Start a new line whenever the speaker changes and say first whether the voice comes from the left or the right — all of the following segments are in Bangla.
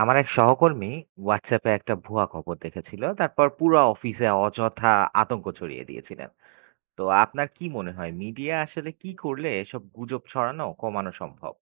right: আমার এক সহকর্মী হোয়াটসঅ্যাপে একটা ভুয়া খবর দেখেছিল। তারপর পুরো অফিসে অযথা আতঙ্ক ছড়িয়ে দিয়েছিলেন। তো আপনার কি মনে হয়, মিডিয়া আসলে কি করলে এসব গুজব ছড়ানো কমানো সম্ভব?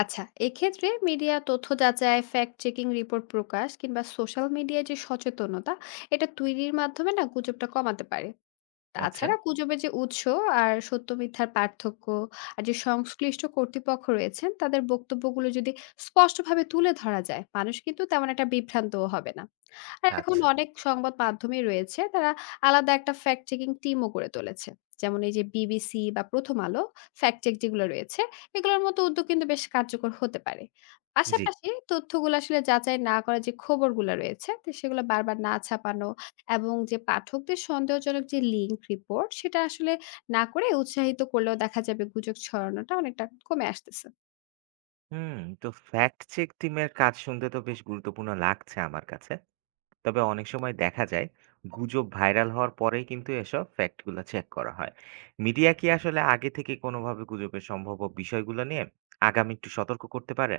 left: আচ্ছা, এক্ষেত্রে মিডিয়া তথ্য যাচাই, ফ্যাক্ট চেকিং রিপোর্ট প্রকাশ কিংবা সোশ্যাল মিডিয়ায় যে সচেতনতা, এটা তৈরির মাধ্যমে না গুজবটা কমাতে পারে।
right: আচ্ছা।
left: তাছাড়া গুজবের যে উৎস আর সত্য মিথ্যার পার্থক্য আর যে সংশ্লিষ্ট কর্তৃপক্ষ রয়েছেন তাদের বক্তব্যগুলো যদি স্পষ্টভাবে তুলে ধরা যায়, মানুষ কিন্তু তেমন একটা বিভ্রান্তও হবে না। আর এখন
right: আচ্ছা।
left: অনেক সংবাদ মাধ্যমে রয়েছে, তারা আলাদা একটা ফ্যাক্ট চেকিং টিমও করে তুলেছে। যেমন এই যে বিবিসি বা প্রথম আলো ফ্যাক্ট চেক যেগুলো রয়েছে, এগুলোর মতো উদ্যোগ কিন্তু বেশ কার্যকর হতে পারে।
right: জি।
left: পাশাপাশি তথ্যগুলো আসলে যাচাই না করা যে খবরগুলো রয়েছে, তো সেগুলো বারবার না ছাপানো এবং যে পাঠকদের সন্দেহজনক যে লিঙ্ক রিপোর্ট সেটা আসলে না করে উৎসাহিত করলেও দেখা যাবে গুজব ছড়ানোটা অনেকটা কমে আসতেছে।
right: হুম। তো ফ্যাক্ট চেক টিমের কাজ শুনতে তো বেশ গুরুত্বপূর্ণ লাগছে আমার কাছে। তবে অনেক সময় দেখা যায় গুজব ভাইরাল হওয়ার পরেই কিন্তু এসব ফ্যাক্টগুলো চেক করা হয়। মিডিয়া কি আসলে আগে থেকে কোনোভাবে গুজবের সম্ভাব্য বিষয়গুলো নিয়ে আগামী একটু সতর্ক করতে পারে?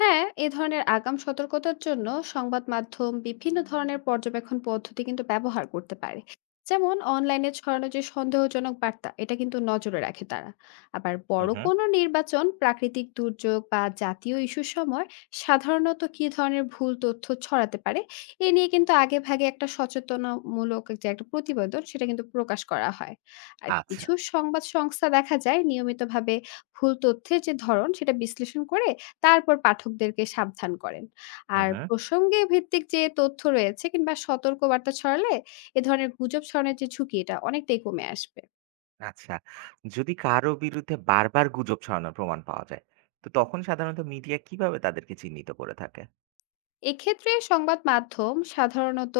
left: হ্যাঁ, এ ধরনের আগাম সতর্কতার জন্য সংবাদ মাধ্যম বিভিন্ন ধরনের পর্যবেক্ষণ পদ্ধতি কিন্তু ব্যবহার করতে পারে। যেমন অনলাইনে ছড়ানো যে সন্দেহজনক বার্তা, এটা কিন্তু নজরে রাখে তারা। আবার
right: হুম,
left: বড়
right: হুম।
left: কোনো নির্বাচন, প্রাকৃতিক দুর্যোগ বা জাতীয় ইস্যুর সময় সাধারণত কি ধরনের ভুল তথ্য ছড়াতে পারে, এ নিয়ে কিন্তু আগে ভাগে একটা সচেতনামূলক যে একটা প্রতিবেদন সেটা কিন্তু প্রকাশ করা হয়। আর
right: আচ্ছা।
left: কিছু সংবাদ সংস্থা দেখা যায় নিয়মিতভাবে ভুল তথ্যের যে ধরন সেটা বিশ্লেষণ করে তারপর পাঠকদেরকে সাবধান করেন।
right: হুম,
left: আর
right: হুম।
left: প্রসঙ্গে ভিত্তিক যে তথ্য রয়েছে কিংবা সতর্কবার্তা ছড়ালে এ ধরনের গুজব ছড়ানোর যে ঝুঁকি এটা অনেকটাই কমে আসবে।
right: আচ্ছা। যদি কারো বিরুদ্ধে বারবার গুজব ছড়ানোর প্রমাণ পাওয়া যায়, তো তখন সাধারণত মিডিয়া কিভাবে তাদেরকে চিহ্নিত করে থাকে?
left: এক্ষেত্রে সংবাদ মাধ্যম সাধারণত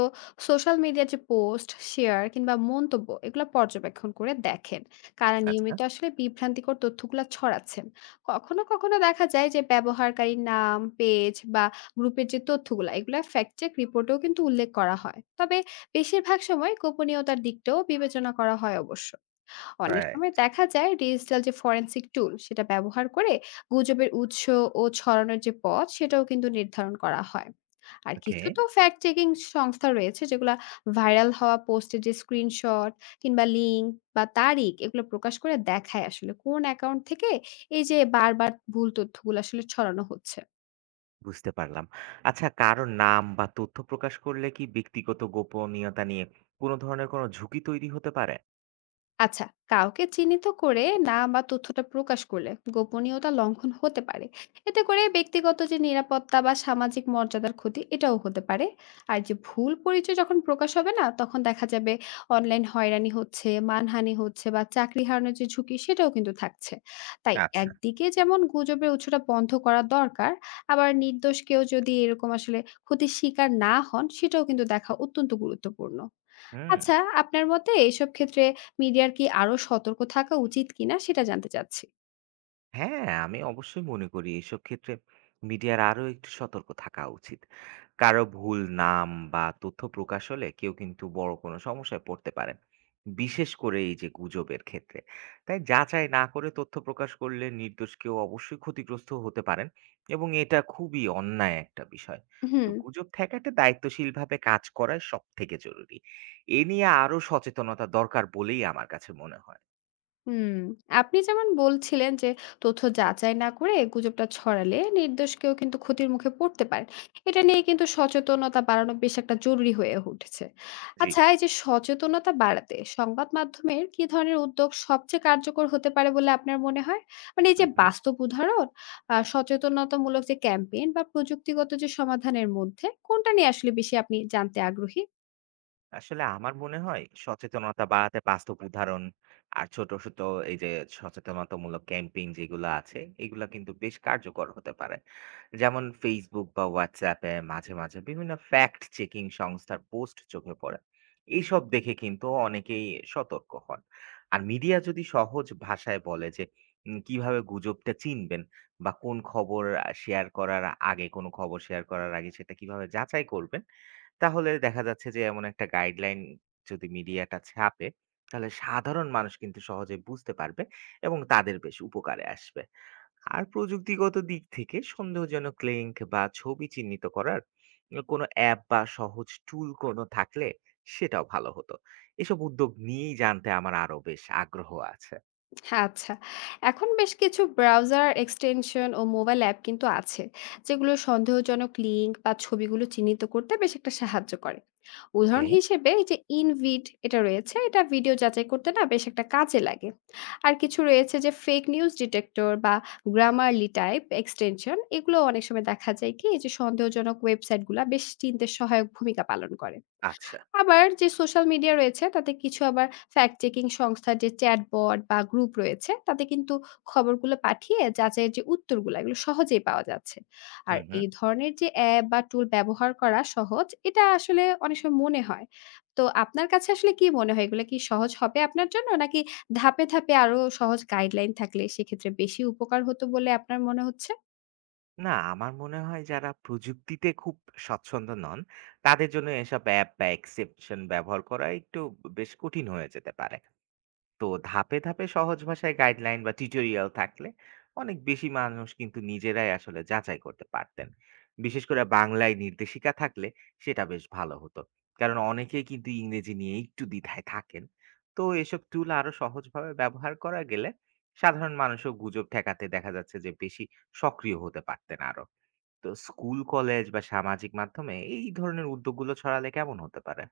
left: সোশ্যাল মিডিয়া যে পোস্ট শেয়ার কিংবা মন্তব্য, এগুলো পর্যবেক্ষণ করে দেখেন কারা
right: আচ্ছা।
left: নিয়মিত আসলে বিভ্রান্তিকর তথ্যগুলো ছড়াচ্ছেন। কখনো কখনো দেখা যায় যে ব্যবহারকারীর নাম, পেজ বা গ্রুপের যে তথ্যগুলো এগুলো ফ্যাক্ট চেক রিপোর্টেও কিন্তু উল্লেখ করা হয়, তবে বেশিরভাগ সময় গোপনীয়তার দিকটাও বিবেচনা করা হয় অবশ্য। অনেক
right: রাইট।
left: সময় দেখা যায় ডিজিটাল যে ফরেনসিক টুল সেটা ব্যবহার করে গুজবের উৎস ও ছড়ানোর যে পথ সেটাও কিন্তু নির্ধারণ করা হয়। আর
right: ওকে।
left: কিছু তো ফ্যাক্ট চেকিং সংস্থা রয়েছে যেগুলা ভাইরাল হওয়া পোস্টের যে স্ক্রিনশট কিংবা লিঙ্ক বা তারিখ এগুলো প্রকাশ করে দেখায় আসলে কোন অ্যাকাউন্ট থেকে এই যে বারবার ভুল তথ্যগুলো আসলে ছড়ানো হচ্ছে।
right: বুঝতে পারলাম। আচ্ছা, কারো নাম বা তথ্য প্রকাশ করলে কি ব্যক্তিগত গোপনীয়তা নিয়ে কোনো ধরনের কোনো ঝুঁকি তৈরি হতে পারে?
left: আচ্ছা, কাউকে চিহ্নিত করে নাম বা তথ্যটা প্রকাশ করলে গোপনীয়তা লঙ্ঘন হতে পারে। এতে করে ব্যক্তিগত যে নিরাপত্তা বা সামাজিক মর্যাদার ক্ষতি এটাও হতে পারে। আর যে ভুল পরিচয় যখন প্রকাশ হবে না, তখন দেখা যাবে অনলাইন হয়রানি হচ্ছে, মানহানি হচ্ছে বা চাকরি হারানোর যে ঝুঁকি সেটাও কিন্তু থাকছে। তাই
right: আচ্ছা।
left: একদিকে যেমন গুজবের উৎসটা বন্ধ করা দরকার, আবার নির্দোষ কেউ যদি এরকম আসলে ক্ষতির শিকার না হন সেটাও কিন্তু দেখা অত্যন্ত গুরুত্বপূর্ণ।
right: হুম।
left: আচ্ছা, আপনার মতে এসব ক্ষেত্রে মিডিয়ার কি আরো সতর্ক থাকা উচিত কিনা, সেটা জানতে চাচ্ছি?
right: হ্যাঁ, আমি অবশ্যই মনে করি এসব ক্ষেত্রে মিডিয়ার আরো একটু সতর্ক থাকা উচিত। কারো ভুল নাম বা তথ্য প্রকাশ হলে কেউ কিন্তু বড় কোনো সমস্যায় পড়তে পারেন। বিশেষ করে এই যে গুজবের ক্ষেত্রে। তাই যাচাই না করে তথ্য প্রকাশ করলে নির্দোষ কেউ অবশ্যই ক্ষতিগ্রস্ত হতে পারেন, এবং এটা খুবই অন্যায় একটা বিষয়। তো
left: হুম।
right: গুজব ঠেকাতে দায়িত্বশীলভাবে কাজ করাই সবথেকে জরুরি। এ নিয়ে আরো সচেতনতা দরকার বলেই আমার কাছে মনে হয়।
left: হুম, আপনি যেমন বলছিলেন যে তথ্য যাচাই না করে গুজবটা ছড়ালে নির্দোষ কেউ কিন্তু ক্ষতির মুখে পড়তে পারে, এটা নিয়ে কিন্তু সচেতনতা বাড়ানো বেশ একটা জরুরি হয়ে উঠেছে।
right: জি।
left: আচ্ছা, এই যে সচেতনতা বাড়াতে সংবাদ মাধ্যমের কি ধরনের উদ্যোগ সবচেয়ে কার্যকর হতে পারে বলে আপনার মনে হয়? মানে এই
right: হু,
left: যে
right: হু।
left: বাস্তব উদাহরণ, সচেতনতামূলক যে ক্যাম্পেইন বা প্রযুক্তিগত যে সমাধানের মধ্যে কোনটা নিয়ে আসলে বেশি আপনি জানতে আগ্রহী?
right: আসলে আমার মনে হয় সচেতনতা বাড়াতে বাস্তব উদাহরণ আর ছোট ছোট এই যে সচেতনতামূলক ক্যাম্পেইন যেগুলো আছে, এগুলো কিন্তু বেশ কার্যকর হতে পারে। যেমন ফেসবুক বা হোয়াটসঅ্যাপে মাঝে মাঝে বিভিন্ন ফ্যাক্ট চেকিং সংস্থার পোস্ট চোখে পড়ে। এইসব দেখে কিন্তু অনেকেই সতর্ক হন। আর মিডিয়া যদি সহজ ভাষায় বলে যে কিভাবে গুজবটা চিনবেন, বা শেয়ার করার কোনো খবর শেয়ার করার আগে সেটা কিভাবে যাচাই করবেন, তাহলে দেখা যাচ্ছে যে এমন একটা গাইডলাইন যদি মিডিয়াটা ছাপে, তাহলে সাধারণ মানুষ কিন্তু সহজে বুঝতে পারবে এবং তাদের বেশ উপকারে আসবে। আর প্রযুক্তিগত দিক থেকে সন্দেহজনক লিঙ্ক বা ছবি চিহ্নিত করার কোনো অ্যাপ বা সহজ টুল কোনো থাকলে সেটাও ভালো হতো। এসব উদ্যোগ নিয়েই জানতে আমার আরো বেশ আগ্রহ আছে।
left: আচ্ছা। এখন বেশ কিছু ব্রাউজার এক্সটেনশন ও মোবাইল অ্যাপ কিন্তু আছে, যেগুলো সন্দেহজনক লিঙ্ক বা ছবিগুলো চিহ্নিত করতে বেশ একটা সাহায্য করে।
right: ওকে।
left: উদাহরণ হিসেবে এই যে ইনভিড এটা রয়েছে, এটা ভিডিও যাচাই করতে না বেশ একটা কাজে লাগে। আর কিছু রয়েছে যে ফেক নিউজ ডিটেক্টর বা গ্রামারলি টাইপ এক্সটেনশন, এগুলো অনেক সময় দেখা যায় কি এই যে সন্দেহজনক ওয়েবসাইটগুলা বেশ চিনতে সহায়ক ভূমিকা পালন করে।
right: আচ্ছা।
left: আবার যে সোশ্যাল মিডিয়া রয়েছে তাতে কিছু আবার ফ্যাক্ট চেকিং সংস্থার যে চ্যাটবট বা গ্রুপ রয়েছে, তাতে কিন্তু খবরগুলো পাঠিয়ে যাচাইয়ের যে উত্তরগুলো এগুলো সহজেই পাওয়া যাচ্ছে। আর
right: হুম, হুম।
left: এই ধরনের যে অ্যাপ বা টুল ব্যবহার করা সহজ, এটা আসলে অনেক সময় মনে হয়। তো আপনার কাছে আসলে কি মনে হয়, এগুলো কি সহজ হবে আপনার জন্য, নাকি ধাপে ধাপে আরো সহজ গাইডলাইন থাকলে সেক্ষেত্রে বেশি উপকার হতো বলে আপনার মনে হচ্ছে?
right: না, আমার মনে হয় যারা প্রযুক্তিতে খুব স্বচ্ছন্দ নন, তাদের জন্য এসব অ্যাপ বা এক্সেপশন ব্যবহার করা একটু বেশ কঠিন হয়ে যেতে পারে। তো ধাপে, ধাপে সহজ ভাষায় গাইডলাইন বা টিউটোরিয়াল থাকলে অনেক বেশি মানুষ কিন্তু নিজেরাই আসলে যাচাই করতে পারতেন। বিশেষ করে বাংলায় নির্দেশিকা থাকলে সেটা বেশ ভালো হতো। কারণ অনেকেই কিন্তু ইংরেজি নিয়ে একটু দ্বিধায় থাকেন। তো এসব টুল আরো সহজভাবে ব্যবহার করা গেলে সাধারণ মানুষও গুজব ঠেকাতে দেখা যাচ্ছে যে বেশি সক্রিয় হতে পারতেন আরো। তো স্কুল, কলেজ বা সামাজিক মাধ্যমে এই ধরনের উদ্যোগগুলো ছড়ালে কেমন হতে পারে?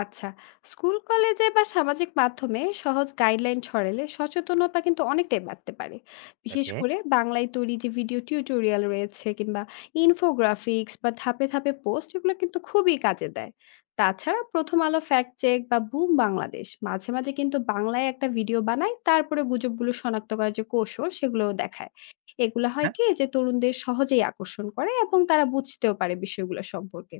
left: আচ্ছা, স্কুল, কলেজে বা সামাজিক মাধ্যমে সহজ গাইডলাইন ছড়ালে সচেতনতা কিন্তু অনেকটাই বাড়তে পারে। বিশেষ
right: ওকে।
left: করে বাংলায় তৈরি যে ভিডিও টিউটোরিয়াল রয়েছে কিংবা ইনফোগ্রাফিক্স বা ধাপে, ধাপে পোস্ট, এগুলো কিন্তু খুবই কাজে দেয়। তাছাড়া 'প্রথম আলো ফ্যাক্ট চেক' বা 'বুম বাংলাদেশ' মাঝে, মাঝে কিন্তু বাংলায় একটা ভিডিও বানায়, তারপরে গুজবগুলো শনাক্ত করার যে কৌশল সেগুলোও দেখায়। এগুলো
right: আচ্ছা।
left: হয় কি যে তরুণদের সহজেই আকর্ষণ করে এবং তারা বুঝতেও পারে বিষয়গুলো সম্পর্কে।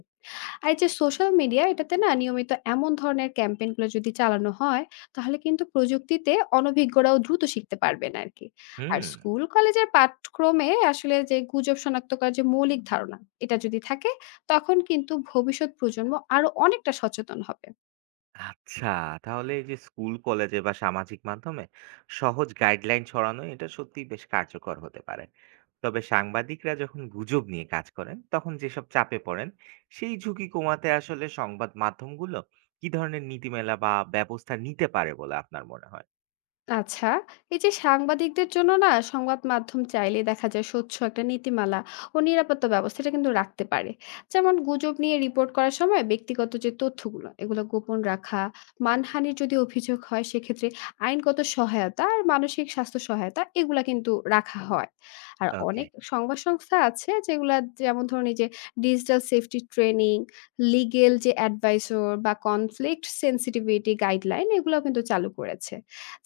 left: আর এই যে সোশ্যাল মিডিয়া, এটাতে না নিয়মিত এমন ধরনের ক্যাম্পেইন গুলো যদি চালানো হয়, তাহলে কিন্তু প্রযুক্তিতে অনভিজ্ঞরাও দ্রুত শিখতে পারবেন আর কি। আর
right: হুম।
left: স্কুল কলেজের পাঠক্রমে আসলে যে গুজব শনাক্ত করার যে মৌলিক ধারণা, এটা যদি থাকে তখন কিন্তু ভবিষ্যৎ প্রজন্ম আরো অনেকটা সচেতন হবে।
right: আচ্ছা। তাহলে এই যে স্কুল, কলেজে বা সামাজিক মাধ্যমে সহজ গাইডলাইন ছড়ানো এটা সত্যি বেশ কার্যকর হতে পারে। তবে সাংবাদিকরা যখন গুজব নিয়ে কাজ করেন তখন যেসব চাপে পড়েন, সেই ঝুঁকি কমাতে আসলে সংবাদ মাধ্যমগুলো কি ধরনের নীতিমালা বা ব্যবস্থা নিতে পারে বলে আপনার মনে হয়?
left: আচ্ছা, এই যে সাংবাদিকদের জন্য না, সংবাদ মাধ্যম চাইলে দেখা যায় স্বচ্ছ একটা নীতিমালা ও নিরাপত্তা ব্যবস্থা এটা কিন্তু রাখতে পারে। যেমন গুজব নিয়ে রিপোর্ট করার সময় ব্যক্তিগত যে তথ্যগুলো এগুলো গোপন রাখা, মানহানির যদি অভিযোগ হয় সেক্ষেত্রে আইনগত সহায়তা আর মানসিক স্বাস্থ্য সহায়তা, এগুলা কিন্তু রাখা হয়। আর
right: ওকে।
left: অনেক সংবাদ সংস্থা আছে যেগুলা, যেমন ধরুন এই যে ডিজিটাল সেফটি ট্রেনিং, লিগ্যাল যে অ্যাডভাইসর বা কনফ্লিক্ট সেনসিটিভিটি গাইডলাইন, এগুলাও কিন্তু চালু করেছে।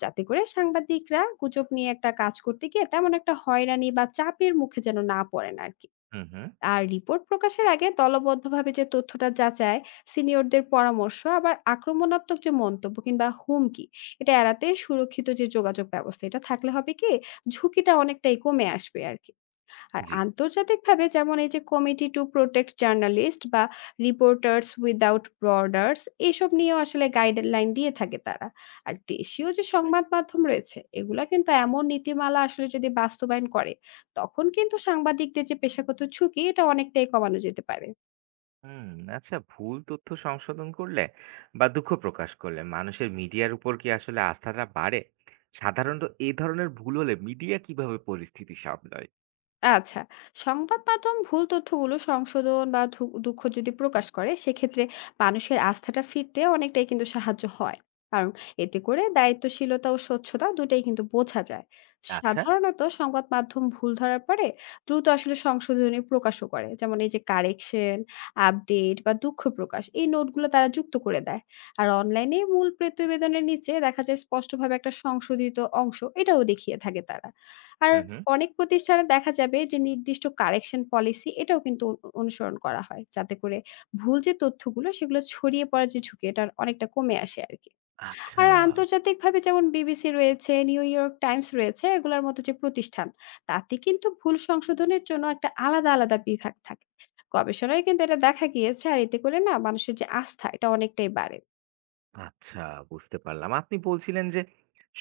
left: যাতে করে সাংবাদিকরা গুজব নিয়ে একটা কাজ করতে গিয়ে তেমন একটা হয়রানি বা চাপের মুখে যেন না পড়েন আরকি।
right: হুম, হুম।
left: আর রিপোর্ট প্রকাশের আগে দলবদ্ধভাবে যে তথ্যটা যাচাই, সিনিয়রদের পরামর্শ, আবার আক্রমণাত্মক যে মন্তব্য কিংবা হুমকি, এটা এড়াতে সুরক্ষিত যে যোগাযোগ ব্যবস্থা এটা থাকলে হবে কি, ঝুঁকিটা অনেকটাই কমে আসবে আরকি। আর
right: জি।
left: আন্তর্জাতিকভাবে যেমন এই যে কমিটি টু প্রোটেক্ট জার্নালিস্ট বা রিপোর্টার্স উইদাউট বর্ডার্স, এসব নিয়েও আসলে গাইডলাইন দিয়ে থাকে তারা। আর দেশীয় যে সংবাদ মাধ্যম রয়েছে, এগুলা কিন্তু এমন নীতিমালা আসলে যদি বাস্তবায়ন করে, তখন কিন্তু সাংবাদিকদের যে পেশাগত ঝুঁকি এটা অনেকটাই কমানো যেতে পারে।
right: হুম। আচ্ছা, ভুল তথ্য সংশোধন করলে বা দুঃখ প্রকাশ করলে মানুষের মিডিয়ার উপর কি আসলে আস্থাটা বাড়ে? সাধারণত এই ধরনের ভুল হলে মিডিয়া কিভাবে পরিস্থিতি সামলায়?
left: আচ্ছা, সংবাদ মাধ্যম ভুল তথ্যগুলো সংশোধন বা দুঃখ যদি প্রকাশ করে, সেক্ষেত্রে মানুষের আস্থাটা ফিরতে অনেকটাই কিন্তু সাহায্য হয়। কারণ এতে করে দায়িত্বশীলতা ও স্বচ্ছতা দুটাই কিন্তু বোঝা যায়।
right: আচ্ছা।
left: সাধারণত সংবাদ মাধ্যম ভুল ধরার পরে দ্রুত আসলে সংশোধনী প্রকাশও করে। যেমন এই যে কারেকশন, আপডেট বা দুঃখ প্রকাশ, এই নোটগুলো তারা যুক্ত করে দেয়। আর অনলাইনে মূল প্রতিবেদনের নিচে দেখা যায় স্পষ্টভাবে একটা সংশোধিত অংশ, এটাও দেখিয়ে থাকে তারা। আর
right: হুম, হুম।
left: অনেক প্রতিষ্ঠানে দেখা যাবে যে নির্দিষ্ট কারেকশন পলিসি, এটাও কিন্তু অনুসরণ করা হয়। যাতে করে ভুল যে তথ্যগুলো সেগুলো ছড়িয়ে পড়ার যে ঝুঁকি এটা অনেকটা কমে আসে আরকি।
right: আচ্ছা।
left: আর আন্তর্জাতিকভাবে যেমন বিবিসি রয়েছে, নিউ ইয়র্ক টাইমস রয়েছে, এগুলার মতো যে প্রতিষ্ঠান, তাতে কিন্তু ভুল সংশোধনের জন্য একটা আলাদা, আলাদা বিভাগ থাকে। গবেষণায় কিন্তু এটা দেখা গিয়েছে, আর এতে করে না মানুষের যে আস্থা এটা অনেকটাই বাড়ে।
right: আচ্ছা, বুঝতে পারলাম। আপনি বলছিলেন যে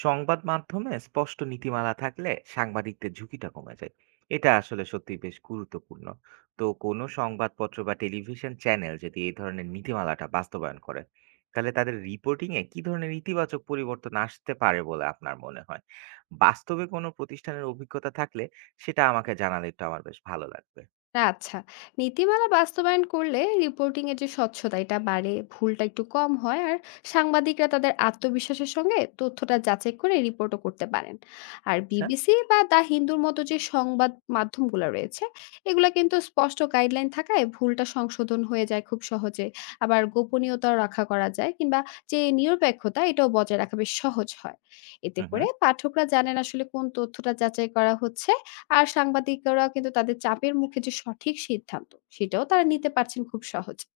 right: সংবাদ মাধ্যমে স্পষ্ট নীতিমালা থাকলে সাংবাদিকদের ঝুঁকিটা কমে যায়। এটা আসলে সত্যি বেশ গুরুত্বপূর্ণ। তো কোনো সংবাদপত্র বা টেলিভিশন চ্যানেল যদি এই ধরনের নীতিমালাটা বাস্তবায়ন করে, তাহলে তাদের রিপোর্টিং এ কি ধরনের ইতিবাচক পরিবর্তন আসতে পারে বলে আপনার মনে হয়? বাস্তবে কোনো প্রতিষ্ঠানের অভিজ্ঞতা থাকলে সেটা আমাকে জানালে একটু আমার বেশ ভালো লাগবে।
left: আচ্ছা। নীতিমালা বাস্তবায়ন করলে রিপোর্টিং এর যে স্বচ্ছতা এটা বাড়ে, ভুলটা একটু কম হয়, আর সাংবাদিকরা তাদের আত্মবিশ্বাসের সঙ্গে তথ্যটা যাচাই করে রিপোর্টও করতে পারেন। আর
right: আচ্ছা।
left: বিবিসি বা দা হিন্দুর মতো যে সংবাদ মাধ্যমগুলো রয়েছে, এগুলা কিন্তু স্পষ্ট গাইডলাইন থাকায় ভুলটা সংশোধন হয়ে যায় খুব সহজে। আবার গোপনীয়তাও রক্ষা করা যায় কিংবা যে নিরপেক্ষতা এটাও বজায় রাখা বেশ সহজ হয়। এতে
right: হুম, হুম।
left: করে পাঠকরা জানেন আসলে কোন তথ্যটা যাচাই করা হচ্ছে, আর সাংবাদিকরা কিন্তু তাদের চাপের মুখে যে সঠিক সিদ্ধান্ত সেটাও তারা নিতে পারছেন খুব সহজে।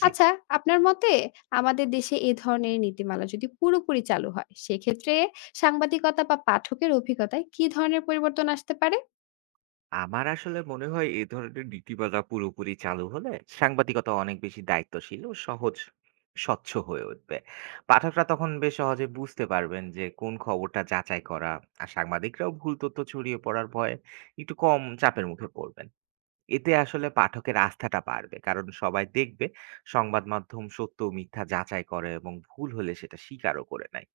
right: জি।
left: আচ্ছা, আপনার মতে আমাদের দেশে এ ধরনের নীতিমালা যদি পুরোপুরি চালু হয়, সেক্ষেত্রে সাংবাদিকতা বা পাঠকের অভিজ্ঞতায় কি ধরনের পরিবর্তন আসতে পারে?
right: আমার আসলে মনে হয় এ ধরনের নীতিমালা পুরোপুরি চালু হলে সাংবাদিকতা অনেক বেশি দায়িত্বশীল ও সহজ, স্বচ্ছ হয়ে উঠবে। পাঠকরা তখন বেশ সহজে বুঝতে পারবেন যে কোন খবরটা যাচাই করা। আর সাংবাদিকরাও ভুল তথ্য ছড়িয়ে পড়ার ভয়ে একটু কম চাপের মুখে পড়বেন। এতে আসলে পাঠকের আস্থাটা বাড়বে। কারণ সবাই দেখবে সংবাদ মাধ্যম সত্য ও মিথ্যা যাচাই করে এবং ভুল হলে সেটা স্বীকারও করে নেয়।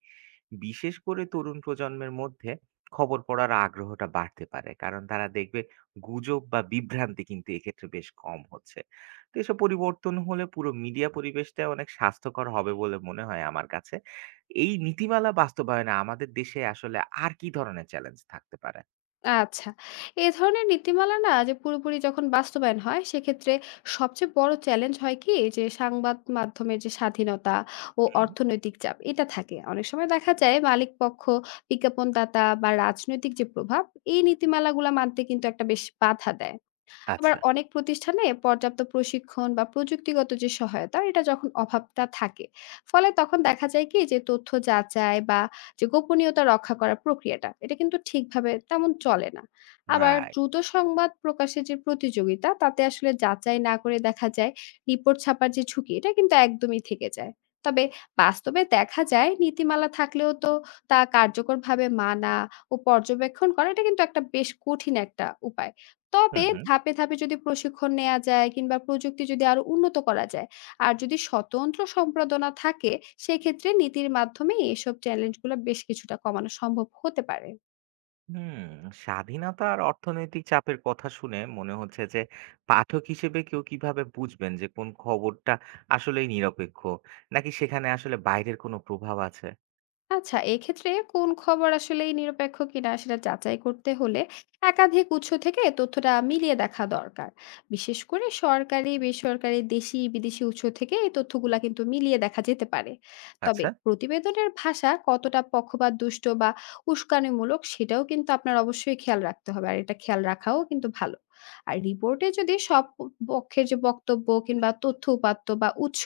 right: বিশেষ করে তরুণ প্রজন্মের মধ্যে খবর পড়ার আগ্রহটা বাড়তে পারে। কারণ তারা দেখবে গুজব বা বিভ্রান্তি কিন্তু এক্ষেত্রে বেশ কম হচ্ছে। তো এসব পরিবর্তন হলে পুরো মিডিয়া পরিবেশটা অনেক স্বাস্থ্যকর হবে বলে মনে হয় আমার কাছে। এই নীতিমালা বাস্তবায়নে আমাদের দেশে আসলে আর কি ধরনের চ্যালেঞ্জ থাকতে পারে?
left: আচ্ছা। এ ধরনের নীতিমালা না যে পুরোপুরি যখন বাস্তবায়ন হয়, সেক্ষেত্রে সবচেয়ে বড় চ্যালেঞ্জ হয় কি, যে সংবাদ মাধ্যমের যে স্বাধীনতা ও
right: হুম।
left: অর্থনৈতিক চাপ এটা থাকে। অনেক সময় দেখা যায় মালিক পক্ষ, বিজ্ঞাপনদাতা বা রাজনৈতিক যে প্রভাব, এই নীতিমালাগুলা মানতে কিন্তু একটা বেশ বাধা দেয়। আবার
right: আচ্ছা।
left: অনেক প্রতিষ্ঠানে পর্যাপ্ত প্রশিক্ষণ বা প্রযুক্তিগত যে সহায়তা, এটা যখন অভাবটা থাকে, ফলে তখন দেখা যায় কি যে তথ্য যাচাই বা যে গোপনীয়তা রক্ষা করার প্রক্রিয়াটা এটা কিন্তু ঠিকভাবে তেমন চলে না। আবার
right: রাইট।
left: দ্রুত সংবাদ প্রকাশের যে প্রতিযোগিতা, তাতে আসলে যাচাই না করে দেখা যায় রিপোর্ট ছাপার যে ঝুঁকি এটা কিন্তু একদমই থেকে যায়। তবে বাস্তবে দেখা যায় নীতিমালা থাকলেও তো তা কার্যকরভাবে মানা ও পর্যবেক্ষণ করা এটা কিন্তু একটা বেশ কঠিন একটা উপায়। তবে
right: হুম, হুম।
left: ধাপে, ধাপে যদি প্রশিক্ষণ নেয়া যায় কিংবা প্রযুক্তি যদি আরো উন্নত করা যায় আর যদি স্বতন্ত্র সম্পাদনা থাকে, সেক্ষেত্রে নীতির মাধ্যমে এসব চ্যালেঞ্জগুলো বেশ কিছুটা কমানো সম্ভব হতে পারে।
right: হুম, স্বাধীনতা আর অর্থনৈতিক চাপের কথা শুনে মনে হচ্ছে যে পাঠক হিসেবে কেউ কিভাবে বুঝবেন যে কোন খবরটা আসলেই নিরপেক্ষ, নাকি সেখানে আসলে বাইরের কোনো প্রভাব আছে?
left: আচ্ছা, এক্ষেত্রে কোন খবর আসলেই নিরপেক্ষ কিনা সেটা যাচাই করতে হলে একাধিক উৎস থেকে তথ্যটা মিলিয়ে দেখা দরকার। বিশেষ করে সরকারি, বেসরকারি, দেশি, বিদেশি উৎস থেকে এই তথ্যগুলা কিন্তু মিলিয়ে দেখা যেতে পারে। তবে
right: আচ্ছা।
left: প্রতিবেদনের ভাষা কতটা পক্ষপাত দুষ্ট বা উস্কানিমূলক সেটাও কিন্তু আপনার অবশ্যই খেয়াল রাখতে হবে। আর এটা খেয়াল রাখাও কিন্তু ভালো। আর রিপোর্টে যদি সব পক্ষের যে বক্তব্য কিংবা তথ্য উপাত্ত বা উৎস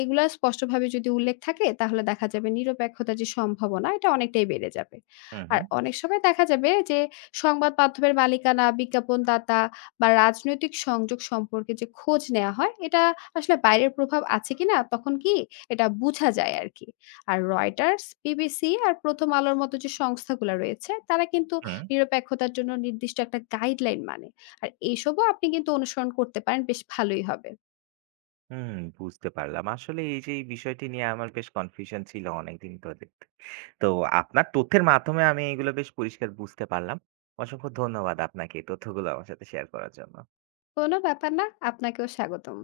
left: এগুলা স্পষ্টভাবে যদি উল্লেখ থাকে, তাহলে দেখা যাবে নিরপেক্ষতার যে সম্ভাবনা এটা অনেকটাই বেড়ে যাবে।
right: হুম,
left: আর
right: হুম।
left: অনেক সময় দেখা যাবে যে সংবাদ মাধ্যমের মালিকানা, বিজ্ঞাপনদাতা বা রাজনৈতিক সংযোগ সম্পর্কে যে খোঁজ নেয়া হয়, এটা আসলে বাইরের প্রভাব আছে কিনা তখন কি এটা বুঝা যায় আরকি। আর Reuters, BBC আর প্রথম আলোর মতো যে সংস্থাগুলা রয়েছে, তারা কিন্তু
right: হুম,
left: নিরপেক্ষতার জন্য নির্দিষ্ট একটা গাইডলাইন মানে। আর এইসবও আপনি কিন্তু অনুসরণ করতে পারেন, বেশ ভালোই হবে।
right: হুম। বুঝতে পারলাম। আসলে এই যে এই বিষয়টি নিয়ে আমার বেশ কনফিউশন ছিল অনেকদিন ধরে। তো আপনার তথ্যের মাধ্যমে আমি এগুলো বেশ পরিষ্কার বুঝতে পারলাম। অসংখ্য ধন্যবাদ আপনাকে এই তথ্যগুলো আমার সাথে শেয়ার করার জন্য।
left: কোনো ব্যাপার না। আপনাকেও স্বাগতম।